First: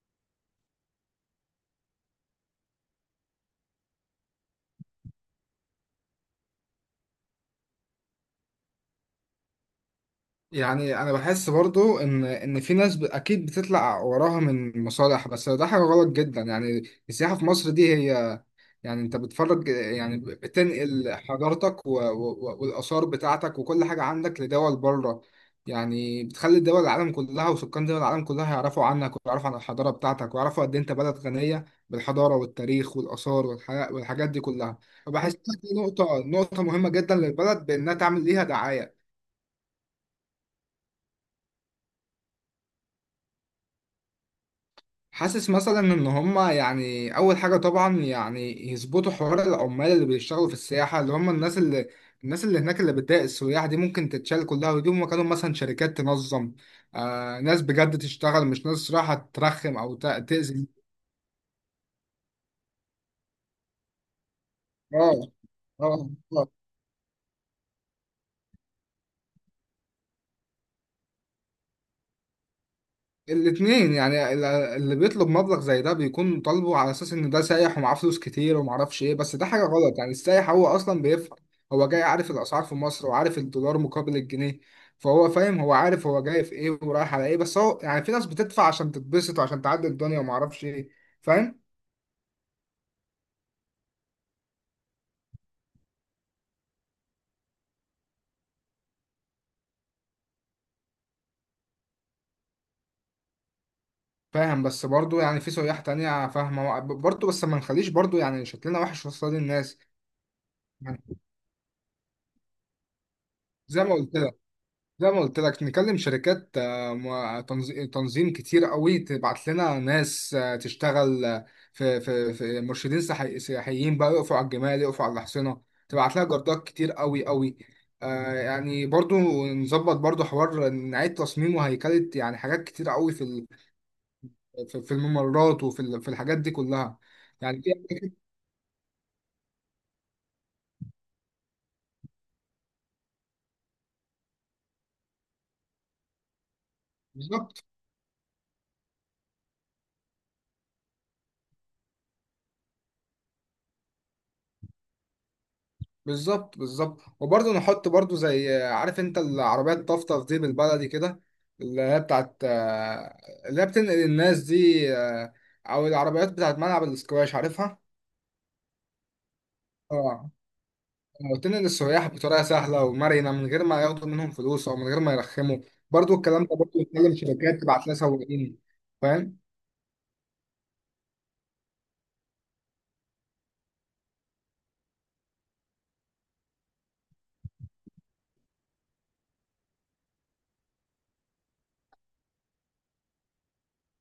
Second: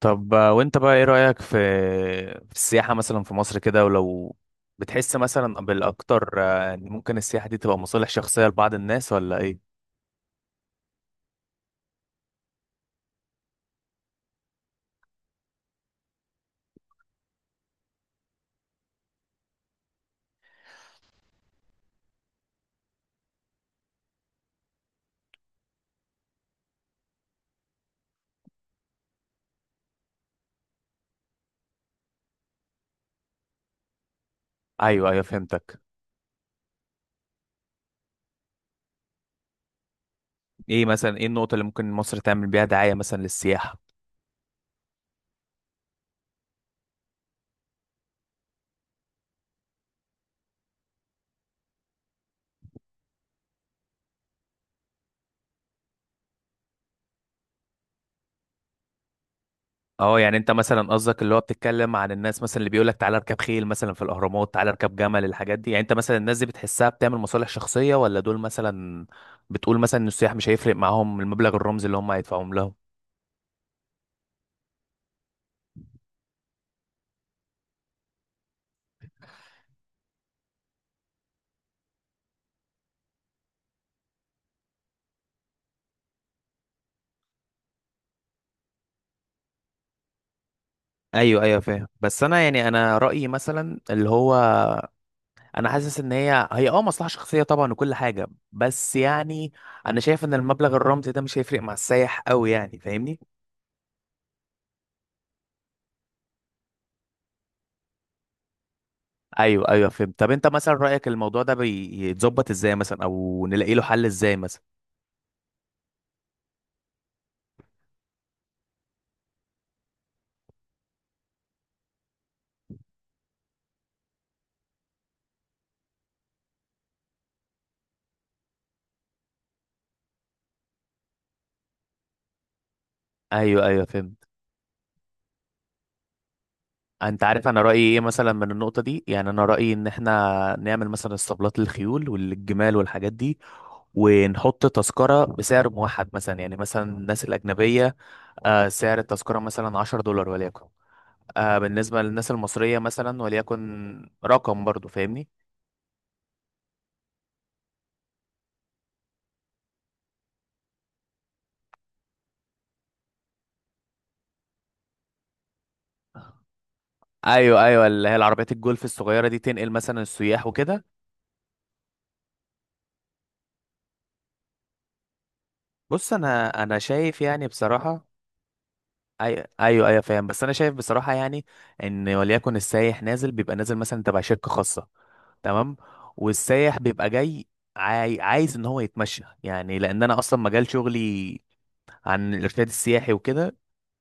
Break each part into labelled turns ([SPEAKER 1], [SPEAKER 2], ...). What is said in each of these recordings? [SPEAKER 1] طب وانت بقى ايه رأيك في السياحة مثلا في مصر كده، ولو بتحس مثلا بالاكتر ان ممكن السياحة دي تبقى مصالح شخصية لبعض الناس ولا ايه؟
[SPEAKER 2] يعني انا بحس برضو ان في ناس اكيد بتطلع وراها من مصالح، بس ده حاجه غلط جدا يعني. السياحه في مصر دي هي، يعني انت بتفرج، يعني بتنقل حضارتك والاثار بتاعتك وكل حاجه عندك لدول بره. يعني بتخلي دول العالم كلها وسكان دول العالم كلها يعرفوا عنك ويعرفوا عن الحضاره بتاعتك، ويعرفوا قد إيه انت بلد غنيه بالحضاره والتاريخ والاثار والحاجات دي كلها.
[SPEAKER 1] ايوه ايوه،
[SPEAKER 2] وبحسها دي
[SPEAKER 1] فهمتك.
[SPEAKER 2] نقطه مهمه جدا للبلد بانها تعمل ليها دعايه.
[SPEAKER 1] ايه مثلا، ايه النقطة اللي ممكن مصر تعمل بيها دعاية مثلا للسياحة؟
[SPEAKER 2] حاسس مثلا ان هما يعني اول حاجه طبعا يعني يظبطوا حوار العمال اللي بيشتغلوا في السياحه، اللي هم الناس اللي الناس اللي هناك اللي بتضايق السياح دي ممكن تتشال كلها، ويجيبوا مكانهم مثلا شركات تنظم. ناس بجد تشتغل، مش ناس رايحه ترخم او
[SPEAKER 1] اه، يعني انت
[SPEAKER 2] تاذي.
[SPEAKER 1] مثلا قصدك اللي هو بتتكلم عن الناس مثلا اللي بيقولك تعالى اركب خيل مثلا في الاهرامات، تعالى اركب
[SPEAKER 2] اه.
[SPEAKER 1] جمل، الحاجات دي. يعني انت
[SPEAKER 2] اه.
[SPEAKER 1] مثلا الناس دي
[SPEAKER 2] آه.
[SPEAKER 1] بتحسها بتعمل مصالح شخصية ولا دول مثلا بتقول مثلا ان السياح مش هيفرق معاهم المبلغ الرمزي اللي هم هيدفعوهم لهم؟
[SPEAKER 2] الاتنين يعني، اللي بيطلب مبلغ زي ده بيكون طالبه على اساس ان ده سايح ومعاه فلوس كتير ومعرفش ايه، بس ده حاجه غلط. يعني السايح هو اصلا بيفهم، هو جاي عارف الاسعار في مصر وعارف الدولار مقابل الجنيه، فهو فاهم. هو عارف هو جاي في ايه ورايح على ايه، بس هو يعني في ناس بتدفع عشان تتبسط وعشان تعدي الدنيا ومعرفش ايه.
[SPEAKER 1] ايوه ايوه
[SPEAKER 2] فاهم،
[SPEAKER 1] فاهم. بس انا يعني انا رايي مثلا اللي هو، انا حاسس ان هي هي مصلحه شخصيه طبعا وكل حاجه، بس يعني انا شايف ان المبلغ الرمزي ده مش هيفرق مع السايح قوي، يعني فاهمني؟
[SPEAKER 2] فاهم. بس برضو يعني في سياح تانية فاهمة برضو، بس ما نخليش برضو يعني شكلنا وحش قصاد
[SPEAKER 1] ايوه
[SPEAKER 2] الناس.
[SPEAKER 1] ايوه فهمت. طب انت مثلا
[SPEAKER 2] يعني
[SPEAKER 1] رايك الموضوع ده بيتظبط ازاي مثلا، او نلاقي له
[SPEAKER 2] زي ما
[SPEAKER 1] حل
[SPEAKER 2] قلت
[SPEAKER 1] ازاي مثلا؟
[SPEAKER 2] زي ما قلت لك نكلم شركات، تنظيم كتير قوي تبعت لنا ناس تشتغل. في مرشدين سياحيين بقى يقفوا على الجمال، يقفوا على الحصينة. تبعت لها جردات كتير قوي قوي. يعني برضو نظبط برضو حوار، نعيد تصميمه هيكلة، يعني حاجات كتير قوي في ال-
[SPEAKER 1] ايوه ايوه فهمت.
[SPEAKER 2] في في الممرات، وفي ال- في الحاجات دي كلها.
[SPEAKER 1] انت عارف
[SPEAKER 2] يعني
[SPEAKER 1] انا رايي ايه
[SPEAKER 2] في-
[SPEAKER 1] مثلا من النقطه دي؟ يعني انا رايي ان احنا نعمل مثلا اسطبلات للخيول والجمال والحاجات دي، ونحط تذكره بسعر موحد. مثلا يعني مثلا الناس
[SPEAKER 2] بالظبط،
[SPEAKER 1] الاجنبيه، سعر التذكره مثلا 10 دولار وليكن، بالنسبه للناس المصريه مثلا وليكن رقم، برضو فاهمني؟
[SPEAKER 2] بالظبط، بالظبط. وبرضه نحط برضه زي، عارف انت العربية الطفطف دي بالبلدي كده، اللي هي بتاعت، اللي هي بتنقل الناس دي، او العربيات بتاعت ملعب الاسكواش،
[SPEAKER 1] ايوه
[SPEAKER 2] عارفها؟
[SPEAKER 1] ايوه، اللي هي العربيات الجولف الصغيره دي تنقل مثلا
[SPEAKER 2] اه.
[SPEAKER 1] السياح وكده.
[SPEAKER 2] بتنقل السياح بطريقة سهلة ومرنة، من غير ما ياخدوا منهم فلوس، او من غير ما يرخموا.
[SPEAKER 1] بص
[SPEAKER 2] برضه الكلام ده
[SPEAKER 1] انا
[SPEAKER 2] برضه يتكلم
[SPEAKER 1] شايف يعني
[SPEAKER 2] شركات تبعت لها
[SPEAKER 1] بصراحه،
[SPEAKER 2] سواقين، فاهم؟
[SPEAKER 1] ايوه ايوه ايوه فاهم، بس انا شايف بصراحه يعني، ان وليكن السايح نازل بيبقى نازل مثلا تبع شركه خاصه، تمام، والسايح بيبقى جاي عايز ان هو يتمشى، يعني لان انا اصلا مجال شغلي عن الارشاد السياحي وكده.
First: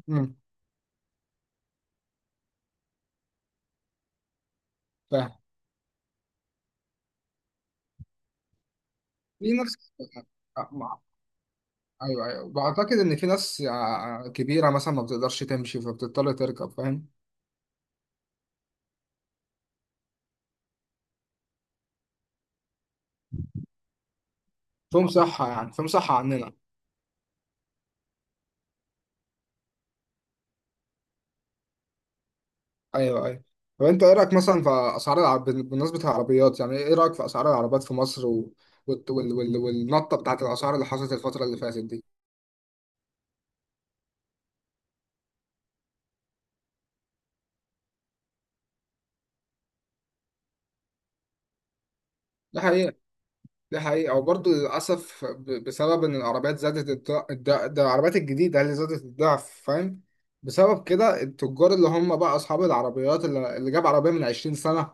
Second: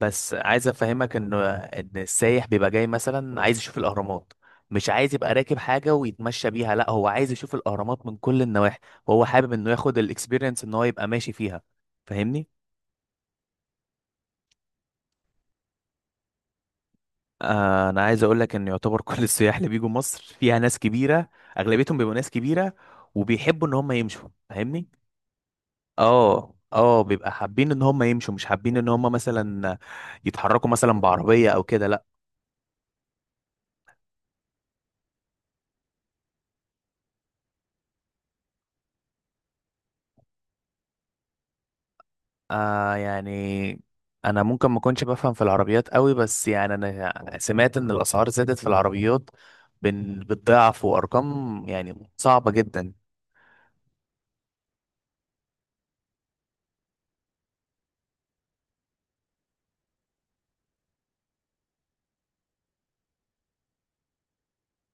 [SPEAKER 1] بس
[SPEAKER 2] امم.
[SPEAKER 1] عايز افهمك ان السايح بيبقى جاي مثلا عايز يشوف الاهرامات، مش عايز يبقى
[SPEAKER 2] فاهم.
[SPEAKER 1] راكب حاجه ويتمشى بيها، لا، هو عايز يشوف الاهرامات من كل النواحي، وهو
[SPEAKER 2] في
[SPEAKER 1] حابب انه
[SPEAKER 2] ناس
[SPEAKER 1] ياخد
[SPEAKER 2] آه،
[SPEAKER 1] الاكسبيرينس
[SPEAKER 2] آه،
[SPEAKER 1] ان هو
[SPEAKER 2] مع-
[SPEAKER 1] يبقى ماشي فيها،
[SPEAKER 2] ايوه،
[SPEAKER 1] فاهمني؟
[SPEAKER 2] ايوه، بعتقد ان في ناس كبيرة مثلا ما بتقدرش تمشي فبتضطر تركب، فاهم؟
[SPEAKER 1] انا عايز اقول لك ان يعتبر كل السياح اللي بيجوا مصر فيها ناس كبيره، اغلبيتهم بيبقوا ناس كبيره وبيحبوا ان هم يمشوا، فاهمني؟
[SPEAKER 2] في مصحة يعني في مصحة عننا.
[SPEAKER 1] اه اه، بيبقى حابين ان هم يمشوا، مش حابين ان هم مثلا يتحركوا مثلا بعربيه او كده، لا.
[SPEAKER 2] أيوه، أيوه. طب أنت إيه رأيك مثلا في أسعار العرب بالنسبة للعربيات؟ يعني إيه رأيك في أسعار العربيات في مصر و... والت- وال... وال... والنطة بتاعت الأسعار اللي حصلت الفترة اللي فاتت دي؟
[SPEAKER 1] آه يعني انا ممكن ما اكونش بفهم في العربيات قوي، بس يعني انا سمعت ان الاسعار زادت في العربيات بالضعف، وارقام يعني صعبه
[SPEAKER 2] دي
[SPEAKER 1] جدا.
[SPEAKER 2] حقيقة. دي حقيقة. وبرضه للأسف، بسبب إن العربيات زادت الضعف، ده العربيات الجديدة اللي زادت الضعف، فاهم. بسبب كده التجار اللي هم بقى أصحاب العربيات اللي جاب عربية من 20 سنة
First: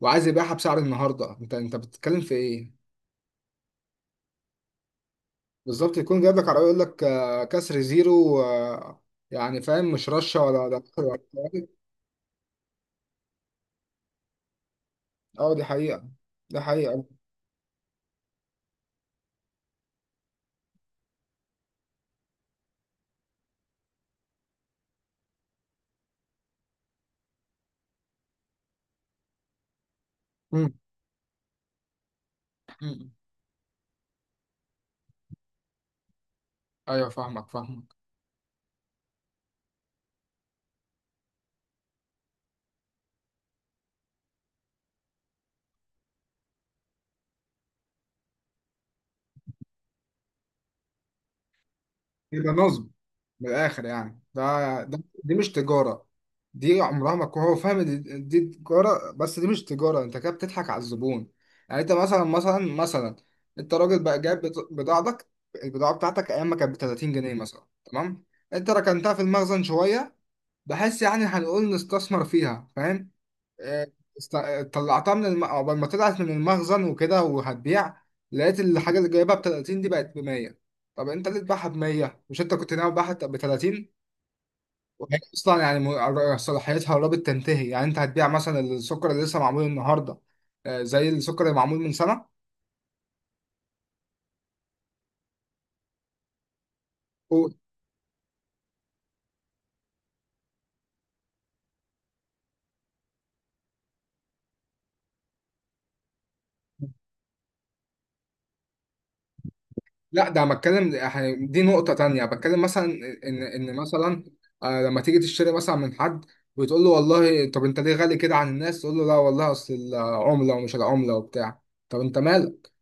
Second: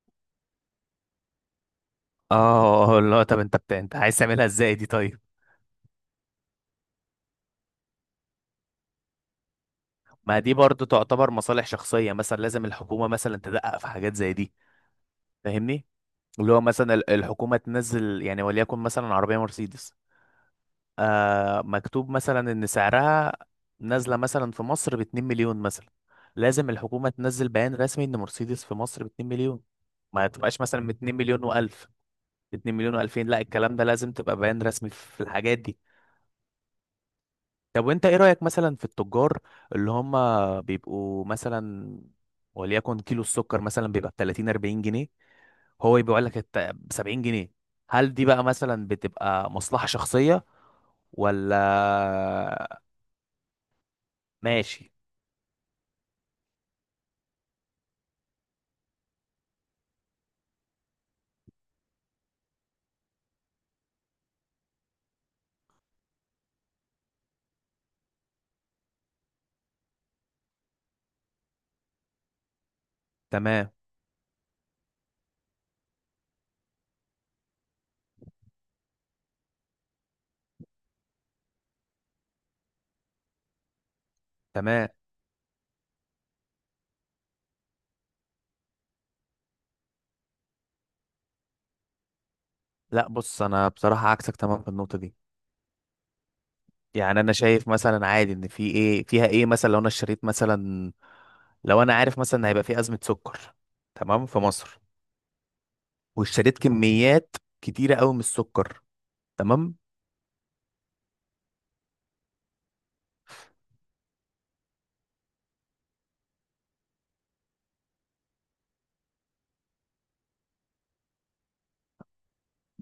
[SPEAKER 2] وعايز يبيعها بسعر النهاردة. أنت بتتكلم في إيه؟
[SPEAKER 1] اه لا، طب انت انت عايز تعملها ازاي دي طيب؟
[SPEAKER 2] بالظبط. يكون جايب لك عربية يقول لك كسر زيرو. يعني فاهم، مش
[SPEAKER 1] ما
[SPEAKER 2] رشة
[SPEAKER 1] دي
[SPEAKER 2] ولا ده
[SPEAKER 1] برضو
[SPEAKER 2] ولا
[SPEAKER 1] تعتبر
[SPEAKER 2] بتاع.
[SPEAKER 1] مصالح شخصية، مثلا لازم الحكومة مثلا تدقق في حاجات زي دي،
[SPEAKER 2] اه، دي
[SPEAKER 1] فاهمني؟
[SPEAKER 2] حقيقة،
[SPEAKER 1] اللي هو
[SPEAKER 2] دي
[SPEAKER 1] مثلا
[SPEAKER 2] حقيقة.
[SPEAKER 1] الحكومة تنزل يعني وليكن مثلا عربية مرسيدس، آه مكتوب مثلا إن سعرها نازلة مثلا في مصر بـ2 مليون مثلا، لازم الحكومة تنزل بيان رسمي إن مرسيدس في مصر بـ2 مليون، ما تبقاش
[SPEAKER 2] مم.
[SPEAKER 1] مثلا بـ2 مليون وألف، باتنين مليون
[SPEAKER 2] مم.
[SPEAKER 1] وألفين لا، الكلام ده لازم تبقى بيان رسمي في الحاجات دي.
[SPEAKER 2] ايوه، فاهمك،
[SPEAKER 1] طب
[SPEAKER 2] فاهمك.
[SPEAKER 1] وانت ايه رأيك مثلا في التجار اللي هم بيبقوا مثلا وليكن كيلو السكر مثلا بيبقى ب 30 40 جنيه، هو يبيع لك ب 70 جنيه؟ هل دي بقى مثلا بتبقى مصلحة شخصية
[SPEAKER 2] يبقى
[SPEAKER 1] ولا؟
[SPEAKER 2] نظم. من الآخر يعني ده,
[SPEAKER 1] ماشي.
[SPEAKER 2] ده دي مش تجارة، دي عمرها ما تكون. هو فاهم دي تجارة، بس دي مش تجارة. انت كده بتضحك على الزبون. يعني انت مثلا، انت راجل بقى جايب بضاعتك. البضاعة بتاعتك ايام ما كانت ب 30 جنيه مثلا، تمام. انت ركنتها في المخزن شوية، بحس يعني هنقول نستثمر فيها، فاهم.
[SPEAKER 1] تمام
[SPEAKER 2] آه، طلعتها من عقبال ما طلعت من المخزن وكده وهتبيع، لقيت الحاجة اللي جايبها ب 30 دي بقت ب 100. طب انت ليه تبيعها ب 100؟ مش انت كنت ناوي تبيعها ب 30؟
[SPEAKER 1] تمام.
[SPEAKER 2] وهي اصلا يعني صلاحيتها قربت تنتهي. يعني انت هتبيع مثلا السكر اللي لسه معمول النهارده زي السكر اللي معمول من سنة.
[SPEAKER 1] لا بص، انا بصراحة عكسك تمام في النقطة دي. يعني انا شايف مثلا عادي ان في ايه فيها ايه. مثلا لو انا اشتريت مثلا، لو انا عارف مثلا هيبقى في أزمة سكر، تمام، في مصر، واشتريت كميات كتيرة قوي من السكر، تمام.
[SPEAKER 2] لا، ده أنا بتكلم يعني دي نقطة تانية. بتكلم مثلا إن مثلا، لما تيجي تشتري مثلا من حد وتقول له والله، طب أنت ليه غالي كده عن الناس؟ تقول له لا والله، أصل العملة ومش العملة وبتاع. طب أنت مالك؟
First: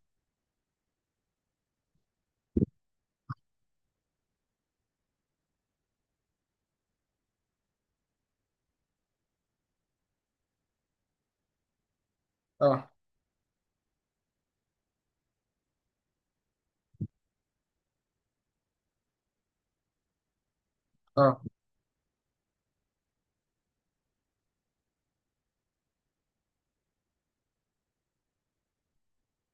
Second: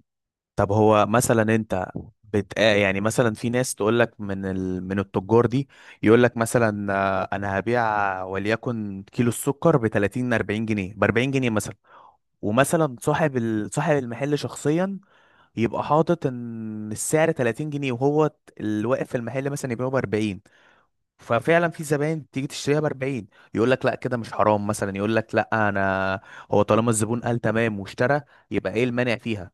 [SPEAKER 1] طب هو مثلا انت يعني مثلا في ناس تقول لك من من التجار دي يقول لك مثلا، انا هبيع وليكن كيلو السكر ب 30 40 جنيه، ب 40 جنيه مثلا.
[SPEAKER 2] أه.
[SPEAKER 1] ومثلا صاحب صاحب المحل شخصيا يبقى حاطط ان السعر 30 جنيه، وهو الواقف في المحل مثلا يبيعه ب 40،
[SPEAKER 2] أه.
[SPEAKER 1] ففعلا في زباين تيجي تشتريها ب 40. يقول لك لا كده مش حرام مثلا؟ يقول لك لا انا، هو طالما الزبون قال تمام واشترى يبقى ايه المانع فيها.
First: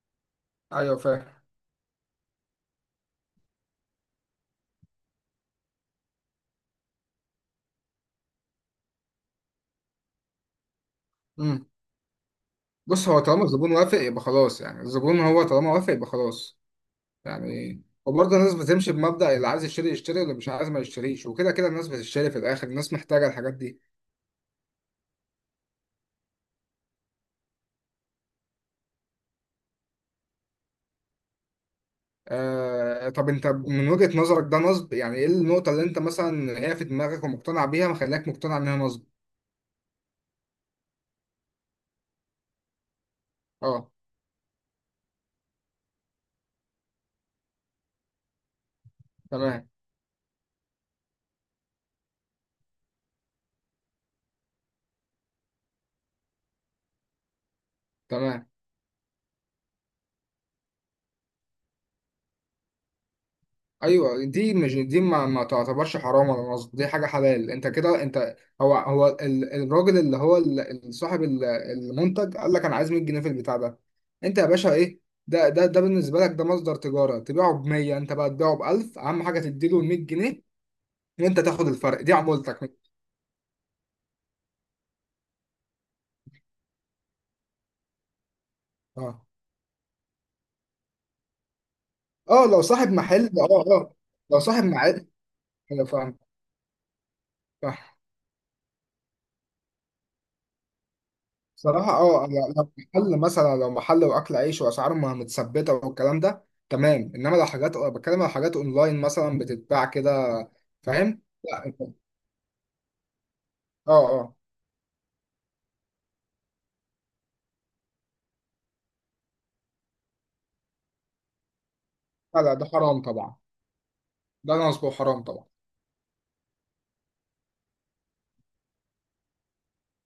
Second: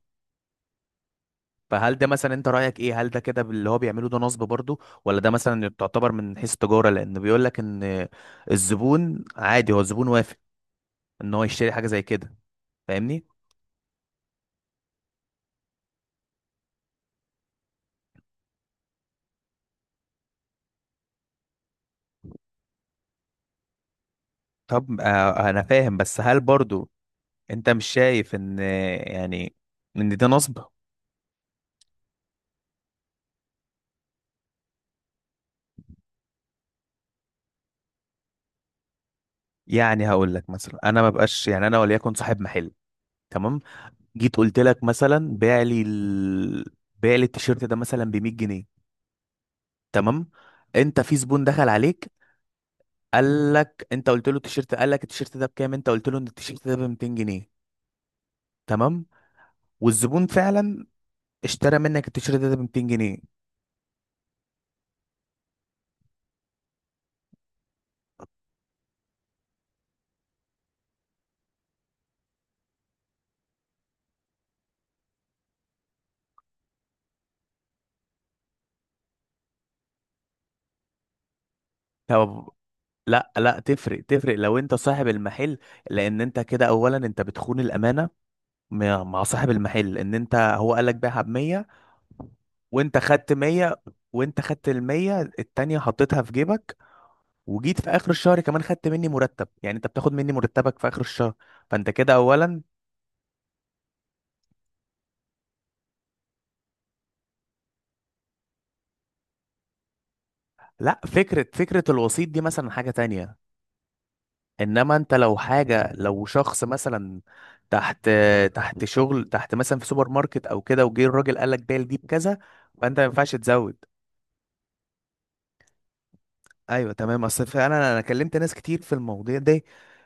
[SPEAKER 2] أيوه، فاهم.
[SPEAKER 1] فهل ده مثلا، انت رايك ايه، هل ده كده اللي هو بيعمله ده نصب برضه، ولا ده مثلا تعتبر من حيث التجاره، لان بيقول لك ان الزبون عادي، هو الزبون وافق ان هو
[SPEAKER 2] مم.
[SPEAKER 1] يشتري حاجه زي كده،
[SPEAKER 2] بص، هو
[SPEAKER 1] فاهمني؟
[SPEAKER 2] طالما الزبون وافق يبقى خلاص، يعني الزبون هو طالما وافق يبقى خلاص. يعني وبرضه الناس بتمشي بمبدأ اللي عايز يشتري يشتري واللي مش عايز ما يشتريش. وكده كده الناس بتشتري في الآخر، الناس محتاجة الحاجات دي.
[SPEAKER 1] طب انا فاهم، بس هل برضه انت مش شايف ان يعني ان ده نصب؟
[SPEAKER 2] آه، طب انت من وجهة نظرك ده نصب، يعني ايه النقطة اللي انت مثلا هي في دماغك ومقتنع بيها مخليك مقتنع انها نصب؟
[SPEAKER 1] يعني هقول لك مثلا، انا ما بقاش يعني انا وليكن صاحب محل، تمام،
[SPEAKER 2] اه.
[SPEAKER 1] جيت قلت لك مثلا بيع لي بيع لي التيشيرت ده مثلا ب 100 جنيه،
[SPEAKER 2] تمام،
[SPEAKER 1] تمام، انت في زبون دخل عليك قال لك انت، قلت له التيشيرت، قال لك التيشيرت ده بكام، انت قلت له ان التيشيرت ده ب 200 جنيه،
[SPEAKER 2] تمام.
[SPEAKER 1] تمام، والزبون فعلا اشترى منك التيشيرت ده ب 200 جنيه.
[SPEAKER 2] ايوه، دي مش دي، ما تعتبرش حرام ولا نصب، دي حاجة حلال. انت كده انت، الراجل اللي هو صاحب المنتج قال لك انا عايز 100 جنيه في البتاع ده، انت يا باشا ايه؟ ده بالنسبة لك ده مصدر تجارة، تبيعه ب 100، انت بقى تبيعه ب 1000، اهم حاجة تديله 100 جنيه وانت تاخد الفرق دي
[SPEAKER 1] طب،
[SPEAKER 2] عمولتك.
[SPEAKER 1] لا لا تفرق تفرق لو انت صاحب المحل، لان انت كده اولا انت بتخون الامانه مع
[SPEAKER 2] اه،
[SPEAKER 1] مع صاحب المحل، ان انت هو قال لك بيعها ب 100
[SPEAKER 2] اه، لو صاحب
[SPEAKER 1] وانت
[SPEAKER 2] محل،
[SPEAKER 1] خدت
[SPEAKER 2] اه،
[SPEAKER 1] 100،
[SPEAKER 2] اه. لو
[SPEAKER 1] وانت
[SPEAKER 2] صاحب
[SPEAKER 1] خدت ال
[SPEAKER 2] محل،
[SPEAKER 1] 100 التانية
[SPEAKER 2] انا فاهم.
[SPEAKER 1] حطيتها في جيبك، وجيت في
[SPEAKER 2] صح.
[SPEAKER 1] اخر الشهر كمان خدت مني مرتب، يعني انت بتاخد مني مرتبك في اخر الشهر. فانت
[SPEAKER 2] صراحة،
[SPEAKER 1] كده
[SPEAKER 2] اه، لو
[SPEAKER 1] اولا،
[SPEAKER 2] لو محل مثلا، لو محل واكل عيش واسعاره ما متثبتة والكلام ده تمام، انما لو حاجات، بتكلم على حاجات اونلاين مثلا بتتباع كده،
[SPEAKER 1] لا،
[SPEAKER 2] فاهم؟
[SPEAKER 1] فكرة
[SPEAKER 2] لا
[SPEAKER 1] فكرة
[SPEAKER 2] انت-
[SPEAKER 1] الوسيط دي مثلا حاجة تانية.
[SPEAKER 2] اه، اه،
[SPEAKER 1] انما انت لو حاجة، لو شخص مثلا تحت تحت شغل مثلا في سوبر ماركت او كده، وجه الراجل قال لك بيع دي بكذا،
[SPEAKER 2] لا، لا، ده
[SPEAKER 1] فانت
[SPEAKER 2] حرام
[SPEAKER 1] ما ينفعش
[SPEAKER 2] طبعا.
[SPEAKER 1] تزود.
[SPEAKER 2] ده نصب، حرام طبعا.
[SPEAKER 1] ايوه تمام. اصل فعلا انا كلمت ناس كتير في المواضيع دي،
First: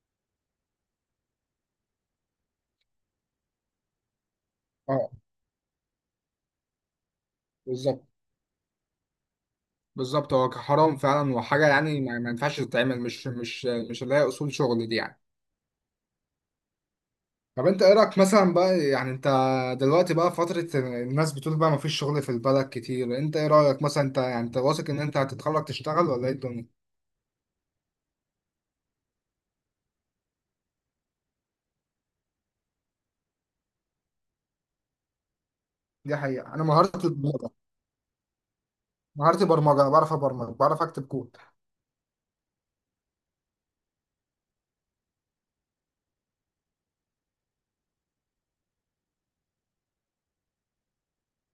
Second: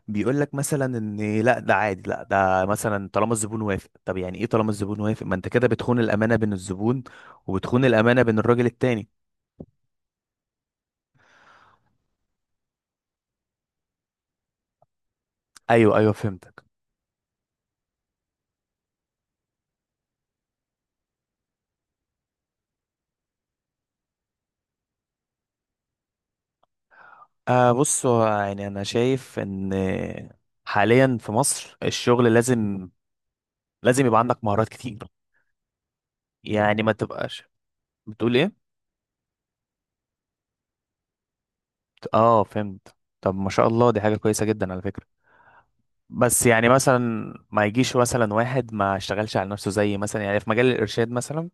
[SPEAKER 1] بيقول لك مثلا ان لا ده عادي، لا ده مثلا طالما الزبون وافق. طب يعني ايه طالما الزبون
[SPEAKER 2] اه،
[SPEAKER 1] وافق؟ ما انت كده بتخون الامانه بين الزبون وبتخون
[SPEAKER 2] بالظبط.
[SPEAKER 1] الامانه بين الراجل التاني.
[SPEAKER 2] بالظبط، هو حرام فعلا، وحاجة يعني ما ينفعش تتعمل، مش اللي هي اصول شغل دي يعني.
[SPEAKER 1] ايوه ايوه فهمتك.
[SPEAKER 2] طب انت ايه رايك مثلا بقى، يعني انت دلوقتي بقى فتره الناس بتقول بقى مفيش شغل في البلد كتير، انت ايه رايك مثلا؟ انت يعني انت واثق ان انت هتتخرج تشتغل، ولا ايه الدنيا؟
[SPEAKER 1] آه بص، هو يعني انا شايف ان حاليا في مصر الشغل لازم، لازم يبقى عندك مهارات كتير،
[SPEAKER 2] دي حقيقه. انا
[SPEAKER 1] يعني ما
[SPEAKER 2] مهارتي
[SPEAKER 1] تبقاش،
[SPEAKER 2] البرمجه.
[SPEAKER 1] بتقول ايه؟
[SPEAKER 2] مهارتي برمجه، أنا بعرف ابرمج، بعرف اكتب كود.
[SPEAKER 1] اه فهمت. طب ما شاء الله، دي حاجه كويسه جدا على فكره. بس يعني مثلا ما يجيش مثلا واحد ما اشتغلش على نفسه، زي مثلا يعني في مجال الارشاد مثلا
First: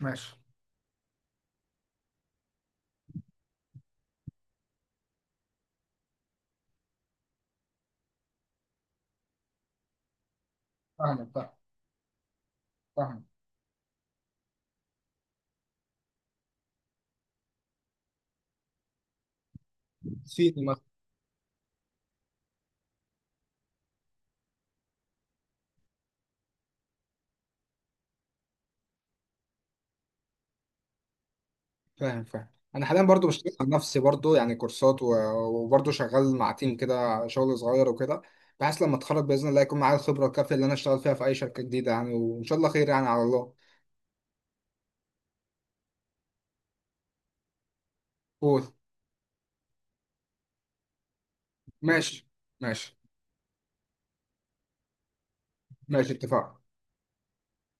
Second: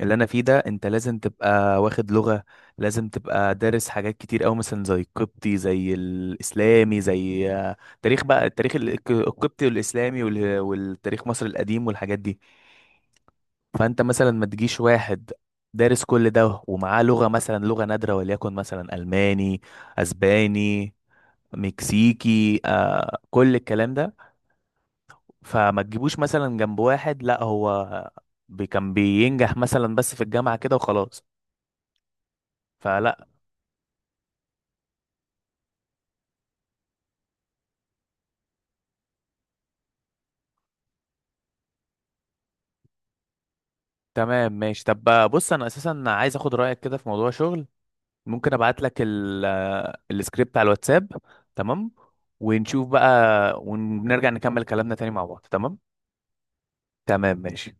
[SPEAKER 1] اللي انا
[SPEAKER 2] ماشي.
[SPEAKER 1] فيه ده، انت لازم تبقى واخد لغة، لازم تبقى دارس حاجات كتير قوي، مثلا زي القبطي زي الاسلامي زي تاريخ، بقى التاريخ القبطي والاسلامي والتاريخ
[SPEAKER 2] فاهمك.
[SPEAKER 1] مصر
[SPEAKER 2] فاهم،
[SPEAKER 1] القديم والحاجات دي.
[SPEAKER 2] فاهم.
[SPEAKER 1] فانت مثلا ما تجيش واحد دارس كل ده ومعاه لغة مثلا، لغة نادرة وليكن مثلا الماني،
[SPEAKER 2] فيني مثلا.
[SPEAKER 1] اسباني، مكسيكي، آه كل الكلام ده، فما تجيبوش مثلا جنب واحد لا هو كان بينجح مثلا بس في الجامعة كده وخلاص
[SPEAKER 2] فاهم، فاهم. انا حاليا
[SPEAKER 1] فلا.
[SPEAKER 2] برضو بشتغل على نفسي، برضو يعني كورسات وبرضو شغال مع تيم كده شغل صغير وكده، بحيث لما اتخرج باذن الله يكون معايا الخبره الكافيه اللي انا اشتغل فيها في اي شركه جديده يعني، وان شاء الله خير يعني، على الله.
[SPEAKER 1] تمام ماشي. طب بقى بص، انا اساسا عايز اخد رأيك كده في موضوع شغل، ممكن
[SPEAKER 2] قول.
[SPEAKER 1] ابعت لك السكريبت على الواتساب، تمام؟
[SPEAKER 2] ماشي.
[SPEAKER 1] ونشوف
[SPEAKER 2] ماشي.
[SPEAKER 1] بقى، ونرجع نكمل كلامنا تاني مع بعض، تمام.
[SPEAKER 2] ماشي، اتفقنا.
[SPEAKER 1] تمام ماشي.